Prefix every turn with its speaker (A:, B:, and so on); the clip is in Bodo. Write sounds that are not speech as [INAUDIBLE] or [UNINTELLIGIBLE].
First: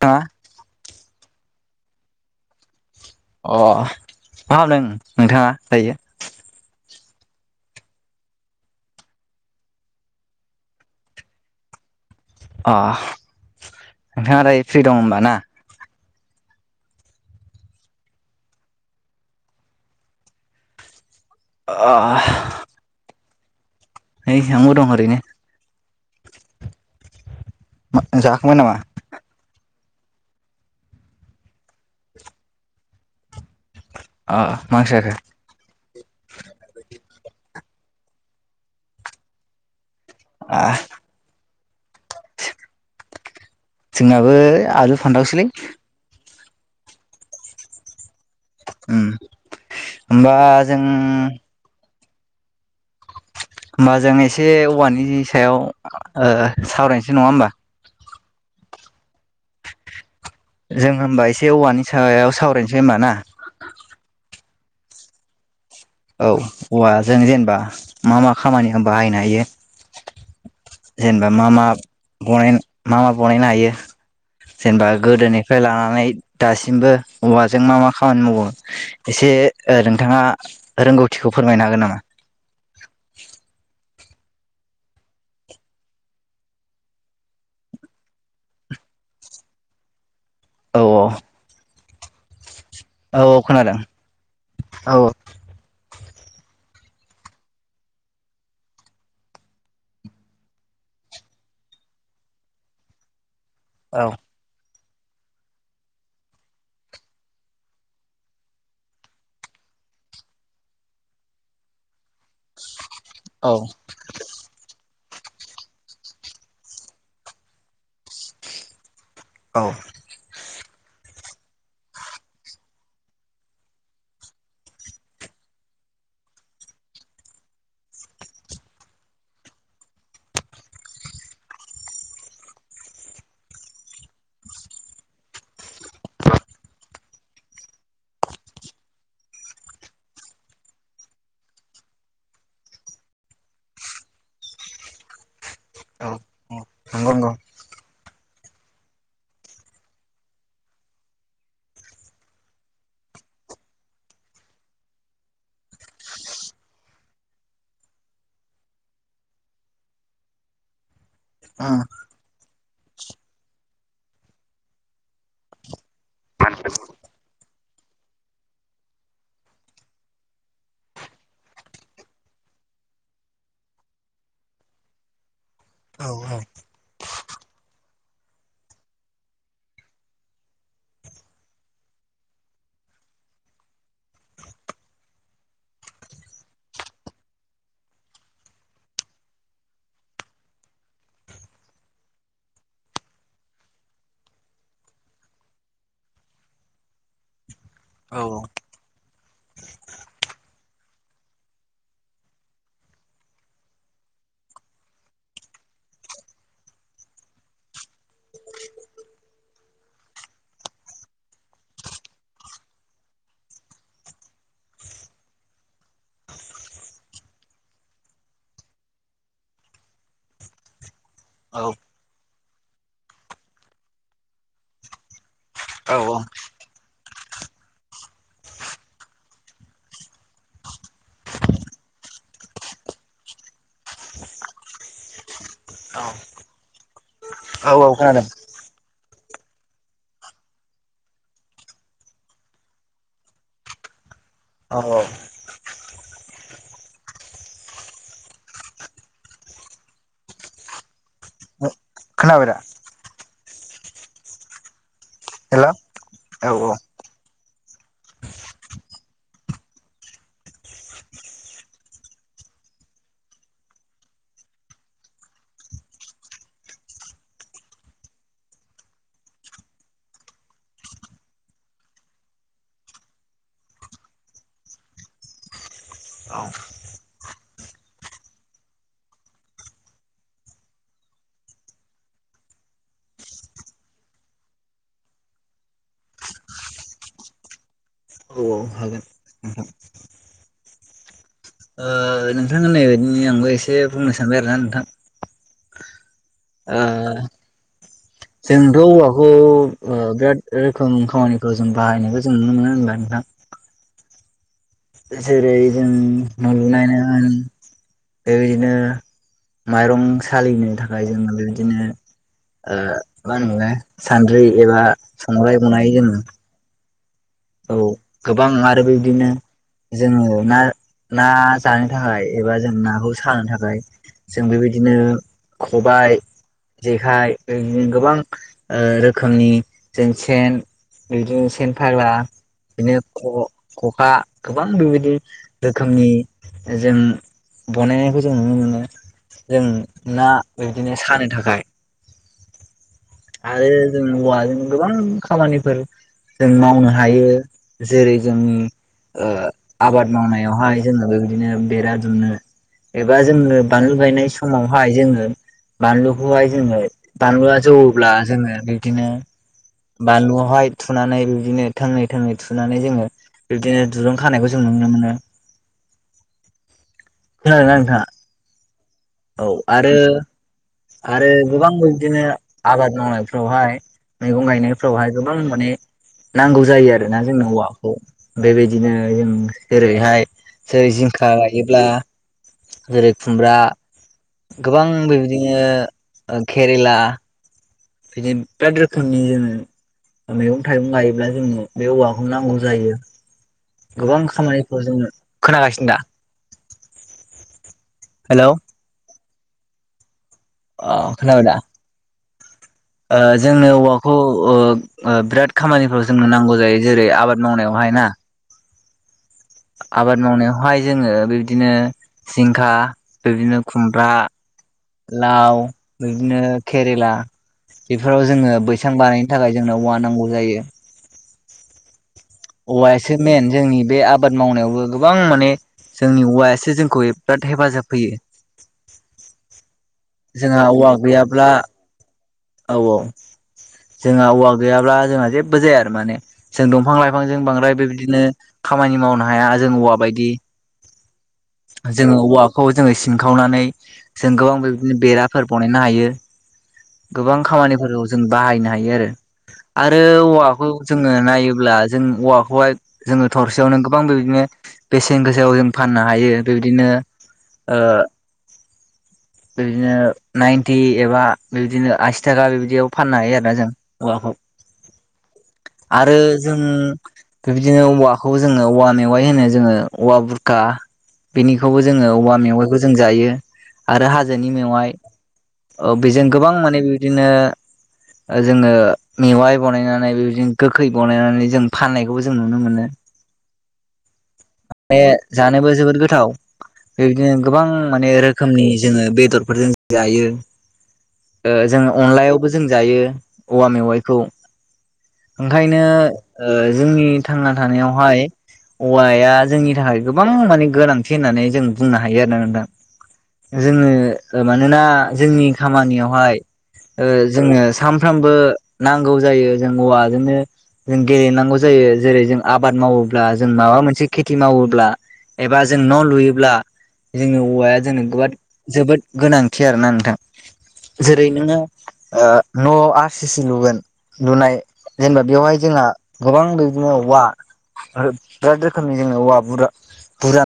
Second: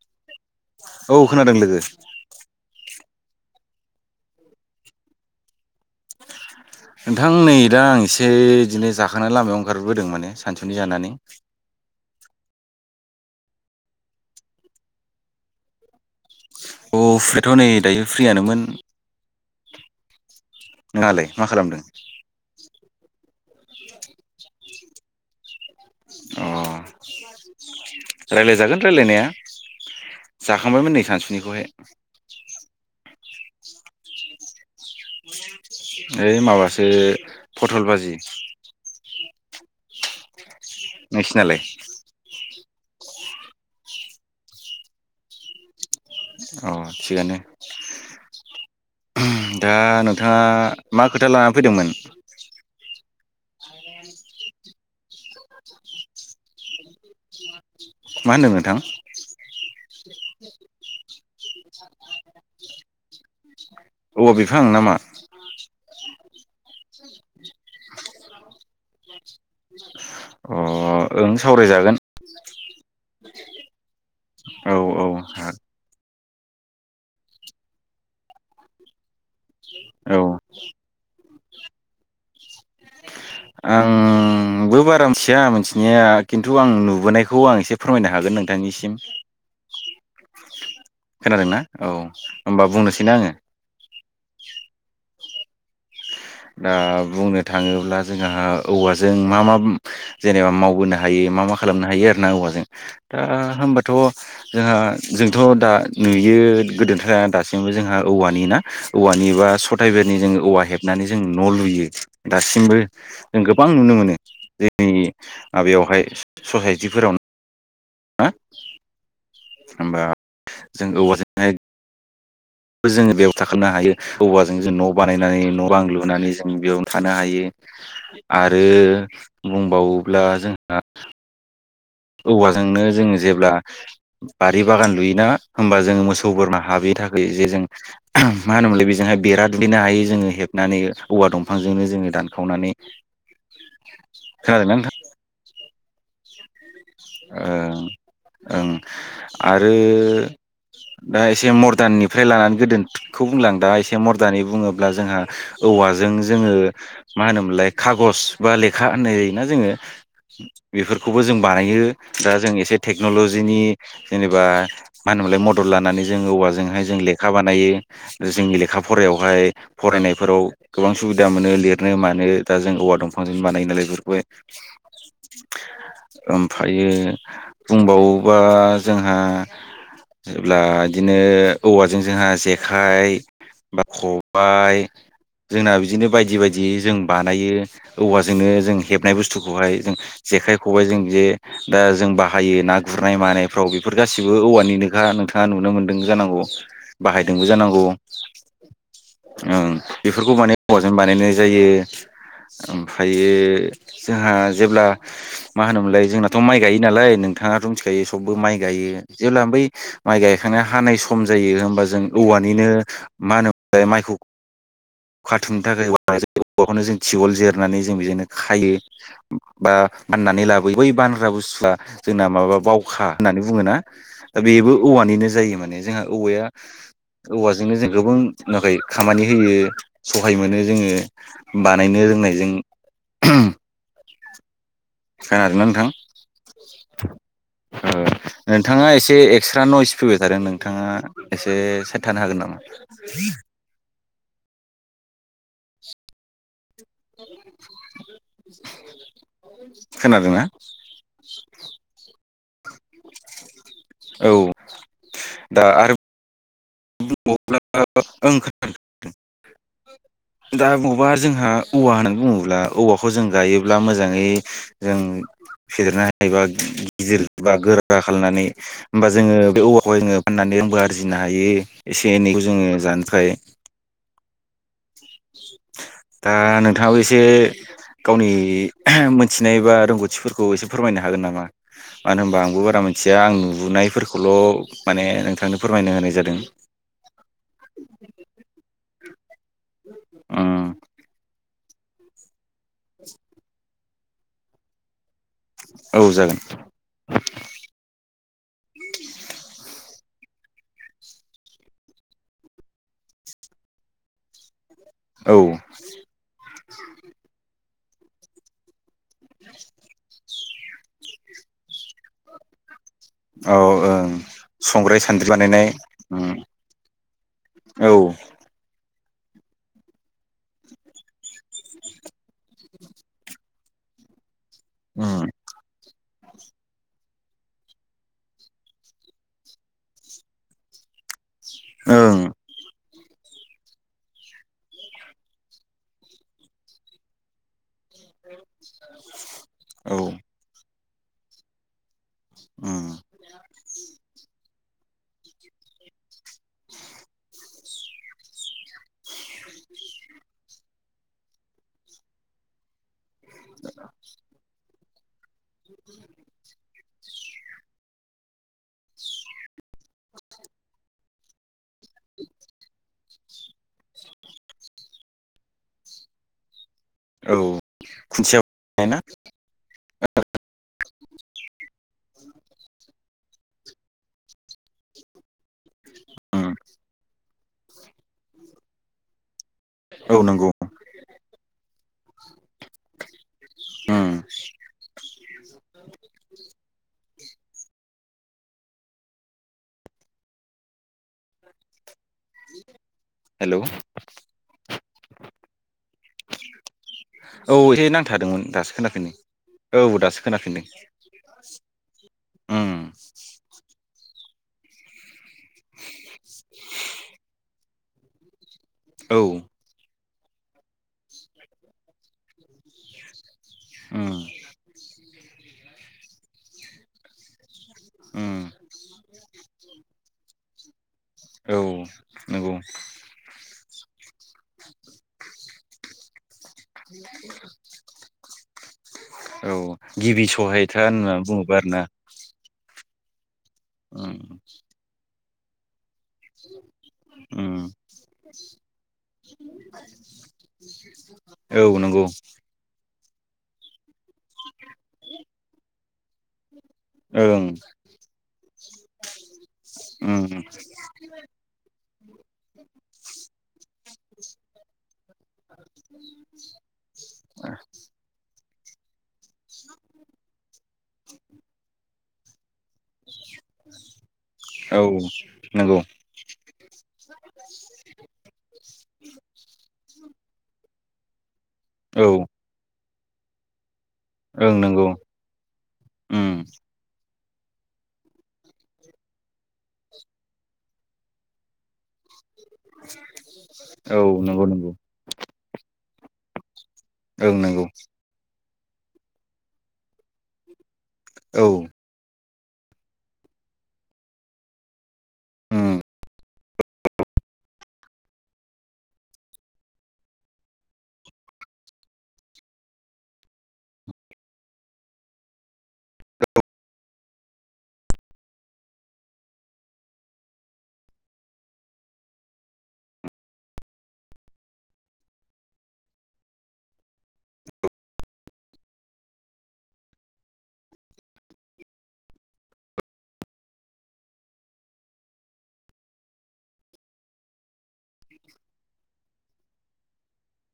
A: दा
B: औ खोनादों लोगो
A: अ मा खालामामदों नोंथाङा दायो।
B: नोंथां नै दा आं एसे बिदिनो जाखांनानै लामायाव ओंखारबोदों माने सानसुनि जानानै
A: अ नोंथाङा दाय फ्रि दं होनबा ना
B: अ फ्रिथ' नै दायो फ्रियानोमोन नोंहालाय मा खालामदों
A: ओ नै आंबो दं ओरैनो
B: अ
A: जाखांबाय नामा
B: रायलायजागोन रायलायनाया जाखांबायमोन नै सानसुनिखौहाय
A: ओ
B: ओइ माबासो पथल बाजि
A: आ
B: नोंसिनालाय
A: जोंनाबो आलु फान्थावसोलै
B: औ थिगानो
A: उम
B: दा
A: होमबा
B: नोंथाङा
A: जों
B: मा खोथा लानानै फैदोंमोन।
A: होमबा जों एसे औवानि सायाव ओ सावरायनोसै नङा होमबा?
B: मा होन्दों नोंथां?
A: जों होमबा एसे औवानि सायाव सावरायनोसै होमबा ना।
B: फां ना मा?
A: औ औवाजों जेनेबा मा मा खामानि होम बाहायनो हायो।
B: अ
A: जेनेबा
B: ओं
A: मा मा
B: सावरायजागोन
A: बनाय मा मा बनायनो हायो।
B: औ
A: जेनबा
B: औ
A: गोदोनिफ्राय लानानै दासिमबो औवाजों मा मा खामानि मावो एसे ओ नोंथाङा
B: औ
A: थिखौ फोरमायनो हागोन नामा?
B: आं आंबो बारा मिथिया मिथिनाया खिन्थु आं नुबोनायखौ आं एसे फोरमायनो हागोन नोंथांनिसिम।
A: औ औ।
B: खोनादोंना औ। होमबा बुंनोसैना
A: औ
B: आङो
A: औ खोनादों औ।
B: दा बुंनो थाङोब्ला जोंहा औवाजों मा मा जेनेबा मावबोनो हायो मा मा खालामनो हायो आरो ना औवाजों दा होमबाथ'
A: औ
B: जोंहा जोंथ' दा नुयो गोदोथा दासिमबो जोंहा औवानि ना औवानि बा सथाय बे नि जों औवा हेब होननानै जों न' लुयो दासिमबो जों
A: औ
B: गोबां नुनो मोनो जोंनि माबायावहाय ससायटिफोराव हो
A: औ
B: होमबा जों औवाजोंहाय
A: [INAUDIBLE]
B: जोङो बेयाव थाखोनो हायो औवाजों जों न' बानायनानै न' बां लुनानै जों बेयाव थानो हायो। आरो बुंबावोब्ला जोंहा औवाजोंनो जोङो जेब्ला बारि बागान लुयोना होमबा जोङो मोसौ बोरमा हाबि थाखै जे जों मा होनोमोनलाय बेजों बेरा दुमथेनो हायो जोङो हेबनानै औवा दंफांजोंनो जों जोङो दानखावनानै खोनादोंना नोंथां?
A: औ। नंगौ नंगौ
B: ओं ओं आरो दा एसे मदार्ननिफ्राय लानानै गोदोखौ बुंलां दा एसे मदार्न बुङोब्ला जोंहा औ औवाजों जोङो मा होनोमोनलाय खागज बा लेखा होननाय जायोना जोङो बेफोरखौबो जों
A: उम
B: बानायो दा जों एसे टेकनल'जिनि जेनेबा मा होनोमोनलाय मदद लानानै जों औवाजोंहाय जों लेखा बानायो। जोंनि लेखा फरायावहाय फरायनायफोराव गोबां सुबिदा मोनो लिरनो मानो दा जों हौवा दंफांजों बानायो नालाय बेफोरखौहाय
A: औ औ
B: ओमफ्रायो बुंबावोबा जोंहा जेब्ला इदिनो औवाजों जोंहा जेखाइ बा खबाय जोंना बिदिनो बायदि बायदि जों बानायो औवाजोंनो जों हेबनाय बुस्थुखौहाय जों जेखाइ खबायजों जे दा जों बाहायो ना गुरनाय मानायफ्राव बेफोर गासिबो औवानिनोखा नोंथाङा नुनो मोनदों। जानांगौ बाहायदोंबो जानांगौ।
A: औ।
B: ओं बेफोरखौ माने हौवाजाजों बानायनाय जायो। ओमफ्रायो जोंहा जेब्ला मा होनोम लाय जोंनाथ' माइ गायोमोन नालाय नोंथाङाथ' मिथिखायो सबबो माइ गायो जेब्ला बै माइ गायखां हा नाय सम जायो होमबा जों औवानिनो मा होनो मोनलाय माइखौ खाथुमनो थाखाय [UNINTELLIGIBLE] औवाखौनो जों थिवल जिरनानै जों बिदिनो खायो बा फाननानै लाबो बै बानग्रा बुसथुआ जोंना माबा बावखा होननानै बुङोना दा बेबो औवानिनो जायो मोन। माने
A: औ
B: जोंहा औवाया औवाजोंनो जों गोबां नुवाखै खामानि होयो सहाय मोनो जोङो बानायनो रोंनायजों खोनादोंना नोंथां? ओ
A: औ खोनादों
B: नोंथाङा एसे एसे एक्सट्रा नयस फैबाय थादों नोंथाङा एसे साइट थानो हागोन नामा? [INAUDIBLE]
A: औ औ ।
B: खोनादोंना?
A: [UNINTELLIGIBLE]
B: औ दा
A: हेल'
B: आरो
A: औ औ
B: [UNINTELLIGIBLE] दा बबावबा जोंहा औवा होननानै बुङोब्ला औवाखौ जों गायोब्ला मोजाङै जों फेदेरना एबा गिदिर बा गोरा खालामनानै होमबा जोङो बे औवाखौ जोङो फाननानै रांबो आरजिनो हायो एसे एनैखौ जोङो जानो थाखाय । दा
A: औ
B: नोंथाङाबो एसे गावनि मोनथिनाय बा रोंगौथिफोरखौ एसे फोरमायनो हागोन नामा? मानो होनबा आंबो बारा मोनथिया आं नुनायफोरखौल' माने नोंथांनो फोरमायना होनाय जादों। [INAUDIBLE]
A: औ औ ।
B: ओ
A: ओ नोंथां होननाय बायदिनो आंबो एसे बुंनो सानबाय आरोना नोंथां ।
B: औ जागोन ।
A: जोंथ' औवाखौ ओ बिराद रोखोम खामानिखौ जों बाहायनायखौ जों नुनो मोनो होनबाय नोंथां ।
B: औ
A: जेरै जों न' लुनायानो होन बेबायदिनो माइरं सालिनो थाखाय जोङो बेबायदिनो ओ मा होनो
B: औ
A: मोनलाय
B: ओं
A: सान्द्रि एबा
B: संग्राय सान्द्रि
A: संग्राय
B: बानायनाय
A: बनायो जोंङो ।
B: उम
A: औ गोबां आरो बेबदिनो जोङो ना ना जानो थाखाय एबा जों नाखौ सानो थाखाय जों बेबायदिनो
B: उम
A: खबाय जे खाइ आरो गोबां रोखोमनि जों सेन
B: औ
A: फाग्ला
B: ।
A: बिदिनो ख- खखा गोबां बेबायदि रोखोमनि जों बानायनायखौ जों नुनो मोनो जों
B: औ
A: ना बिदिनो सानो थाखाय
B: ओ
A: आरो जों औवा जों गोबां खामानि फोर जों मावनो हायो जेरै जोंनि ओ आबाद मावनायावहाय जोङो बेबायदिनो बेरा दुमनो । एबा जोङो बानलु गायनाय समावहाय जोङो बानलुखौहाय जोङो बानलुआ जौवोब्ला जोङो बिदिनो बानलुआवहाय थुनानै बिदिनो थोंनै थोंनै थुनानै जोङो बिबदिनो दुरुं खानायखौ जों नु नुनो मोनो ।
B: [INAUDIBLE] औ
A: नोंथाङा?
B: खुन्सेयाव
A: औ आरो आरो गोबां बिदिनो आबाद मावनायफ्रावहाय मैगं गायनायफ्रावहाय गोबां माने
B: उम
A: नांगौ जायो आरोना जोंनो हौवाखौ बेबायदिनो जों
B: औ
A: जेरैहाय
B: नंगौ
A: जेरै जिंखा गायोब्ला जेरै खुमब्रा
B: उम
A: गोबां बेबायदिनो केरेला बिदिनो बिराद रोखोमनि जोङो मैगं थाइगं गायोब्ला जोंनो बे औवाखौ नांगौ जायो।
B: हेल'
A: जोङो खोनागासिनो दा?
B: औ एसे नांथादोंमोन
A: हेलौ
B: दासो खोनाखैनि औ दासो खोनाफिनदों
A: अ खोनाबाय दा?
B: उम
A: ओ जोंनो औवा खौ ओ बिराद खामानिफ्राव जोंनो नांगौ जायो जेरै आबाद मावनायावहाय ना
B: औ
A: आबाद मावनायावहाय जोङो बेबदिनो जिंखा बिदिनो खुमब्रा
B: उम
A: लाव बिदिनो केरेला बेफोराव
B: उम
A: जोङो बैसां बानायनो थाखाय जोंनो औवा नांगौ जायो।
B: औ नंगौ
A: औवायासो मेन जोंनि बे आबाद मावनायावबो गोबां माने जोंनि औवाया सो जोंखौ बिराद हेफाजाब होयो।
B: औ गिबि
A: जोंहा
B: सहायथा
A: औवा
B: होनना
A: गैयाब्ला
B: बुङोबा आरो ना।
A: औ औ जोंहा औवा गैयाब्ला जोंहा जेबो जाया आरो माने। जों दंफां लाइफांजों
B: उम
A: बांद्राय बेबायदिनो खामानि मावनो हाया जों औवा बायदि
B: औ नंगौ
A: जोङो औवाखौ जोङो सि सिनखावनानै जों गोबां बेदिनो बेराफोर बनायनो हायो। गोबां
B: ओं
A: खामानिफोरखौ जों बाहायनो हायो आरो। आरो
B: उम
A: औवाखौ जोङो नायोब्ला जों औवाखौहाय जोङो थरसेयावनो गो बां बेबादिनो बेसेन गोसाायाव जों फाननो हायो बेबायदिनो ओ बिबादिनो नाइनटि एबा बिबादिनो आसि थाखा बिबदियाव फाननो हायो आरोना जों औवाखौ।
B: औ नंगौ
A: आरो जों बेबादिनो औवाखौ जोङो औवा मेवाइ होनो जोङो औवा बुरखा बेनिखौबो जोङो
B: औ
A: औवा मेवाइखौ जों जायो। आरो हाजोनि
B: ओं नंगौ
A: मेवाइ ओ बेजों
B: उम
A: गोबां माने बेबा बिदिनो जोङो मेवाइ बनायनानै बेबायदिनो गोखै बनायनानै जों फाननाय
B: [INAUDIBLE] नंगौ नंगौ
A: बे जानोबो जोबोद गोथाव बेबादिनो
B: ओं
A: गोबां
B: नंगौ
A: माने रो खोमनि जोङो बेदरफोरजों जायो
B: औ
A: ओ जों अनलायाव बो जों जायो औवा मेवाइखौ
B: उम
A: ओंखायनो ओ जोंनि थांना थानायावहाय औवाया जोंनि थाखाय गोबां माने गोनांथि होननानै जों बुंनो हायो आरो ना नोंथां। जोङो मानोना जोंनि खामानियावहाय ओ जोंनो सानफ्रामबो नांगौ जायो जों औवाजोंनो जों गेलेनांगौ जायो। जेरै जों आबाद मावोब्ला जों माबा मोनसे खेथि मावोब्ला एबा जों न' लुयोब्ला जोंनि औवाया जोंनो गोबाद जोबोद गोनांथि आरोना नोंथां। जेरै नोङो ओ न' आर सि सि लुगोन लुनाय जेनेबा बेवहाय जोंहा गोबां बिदिनो औवा बिराद रोखोमनि जोङो औवा बुरा बुरजा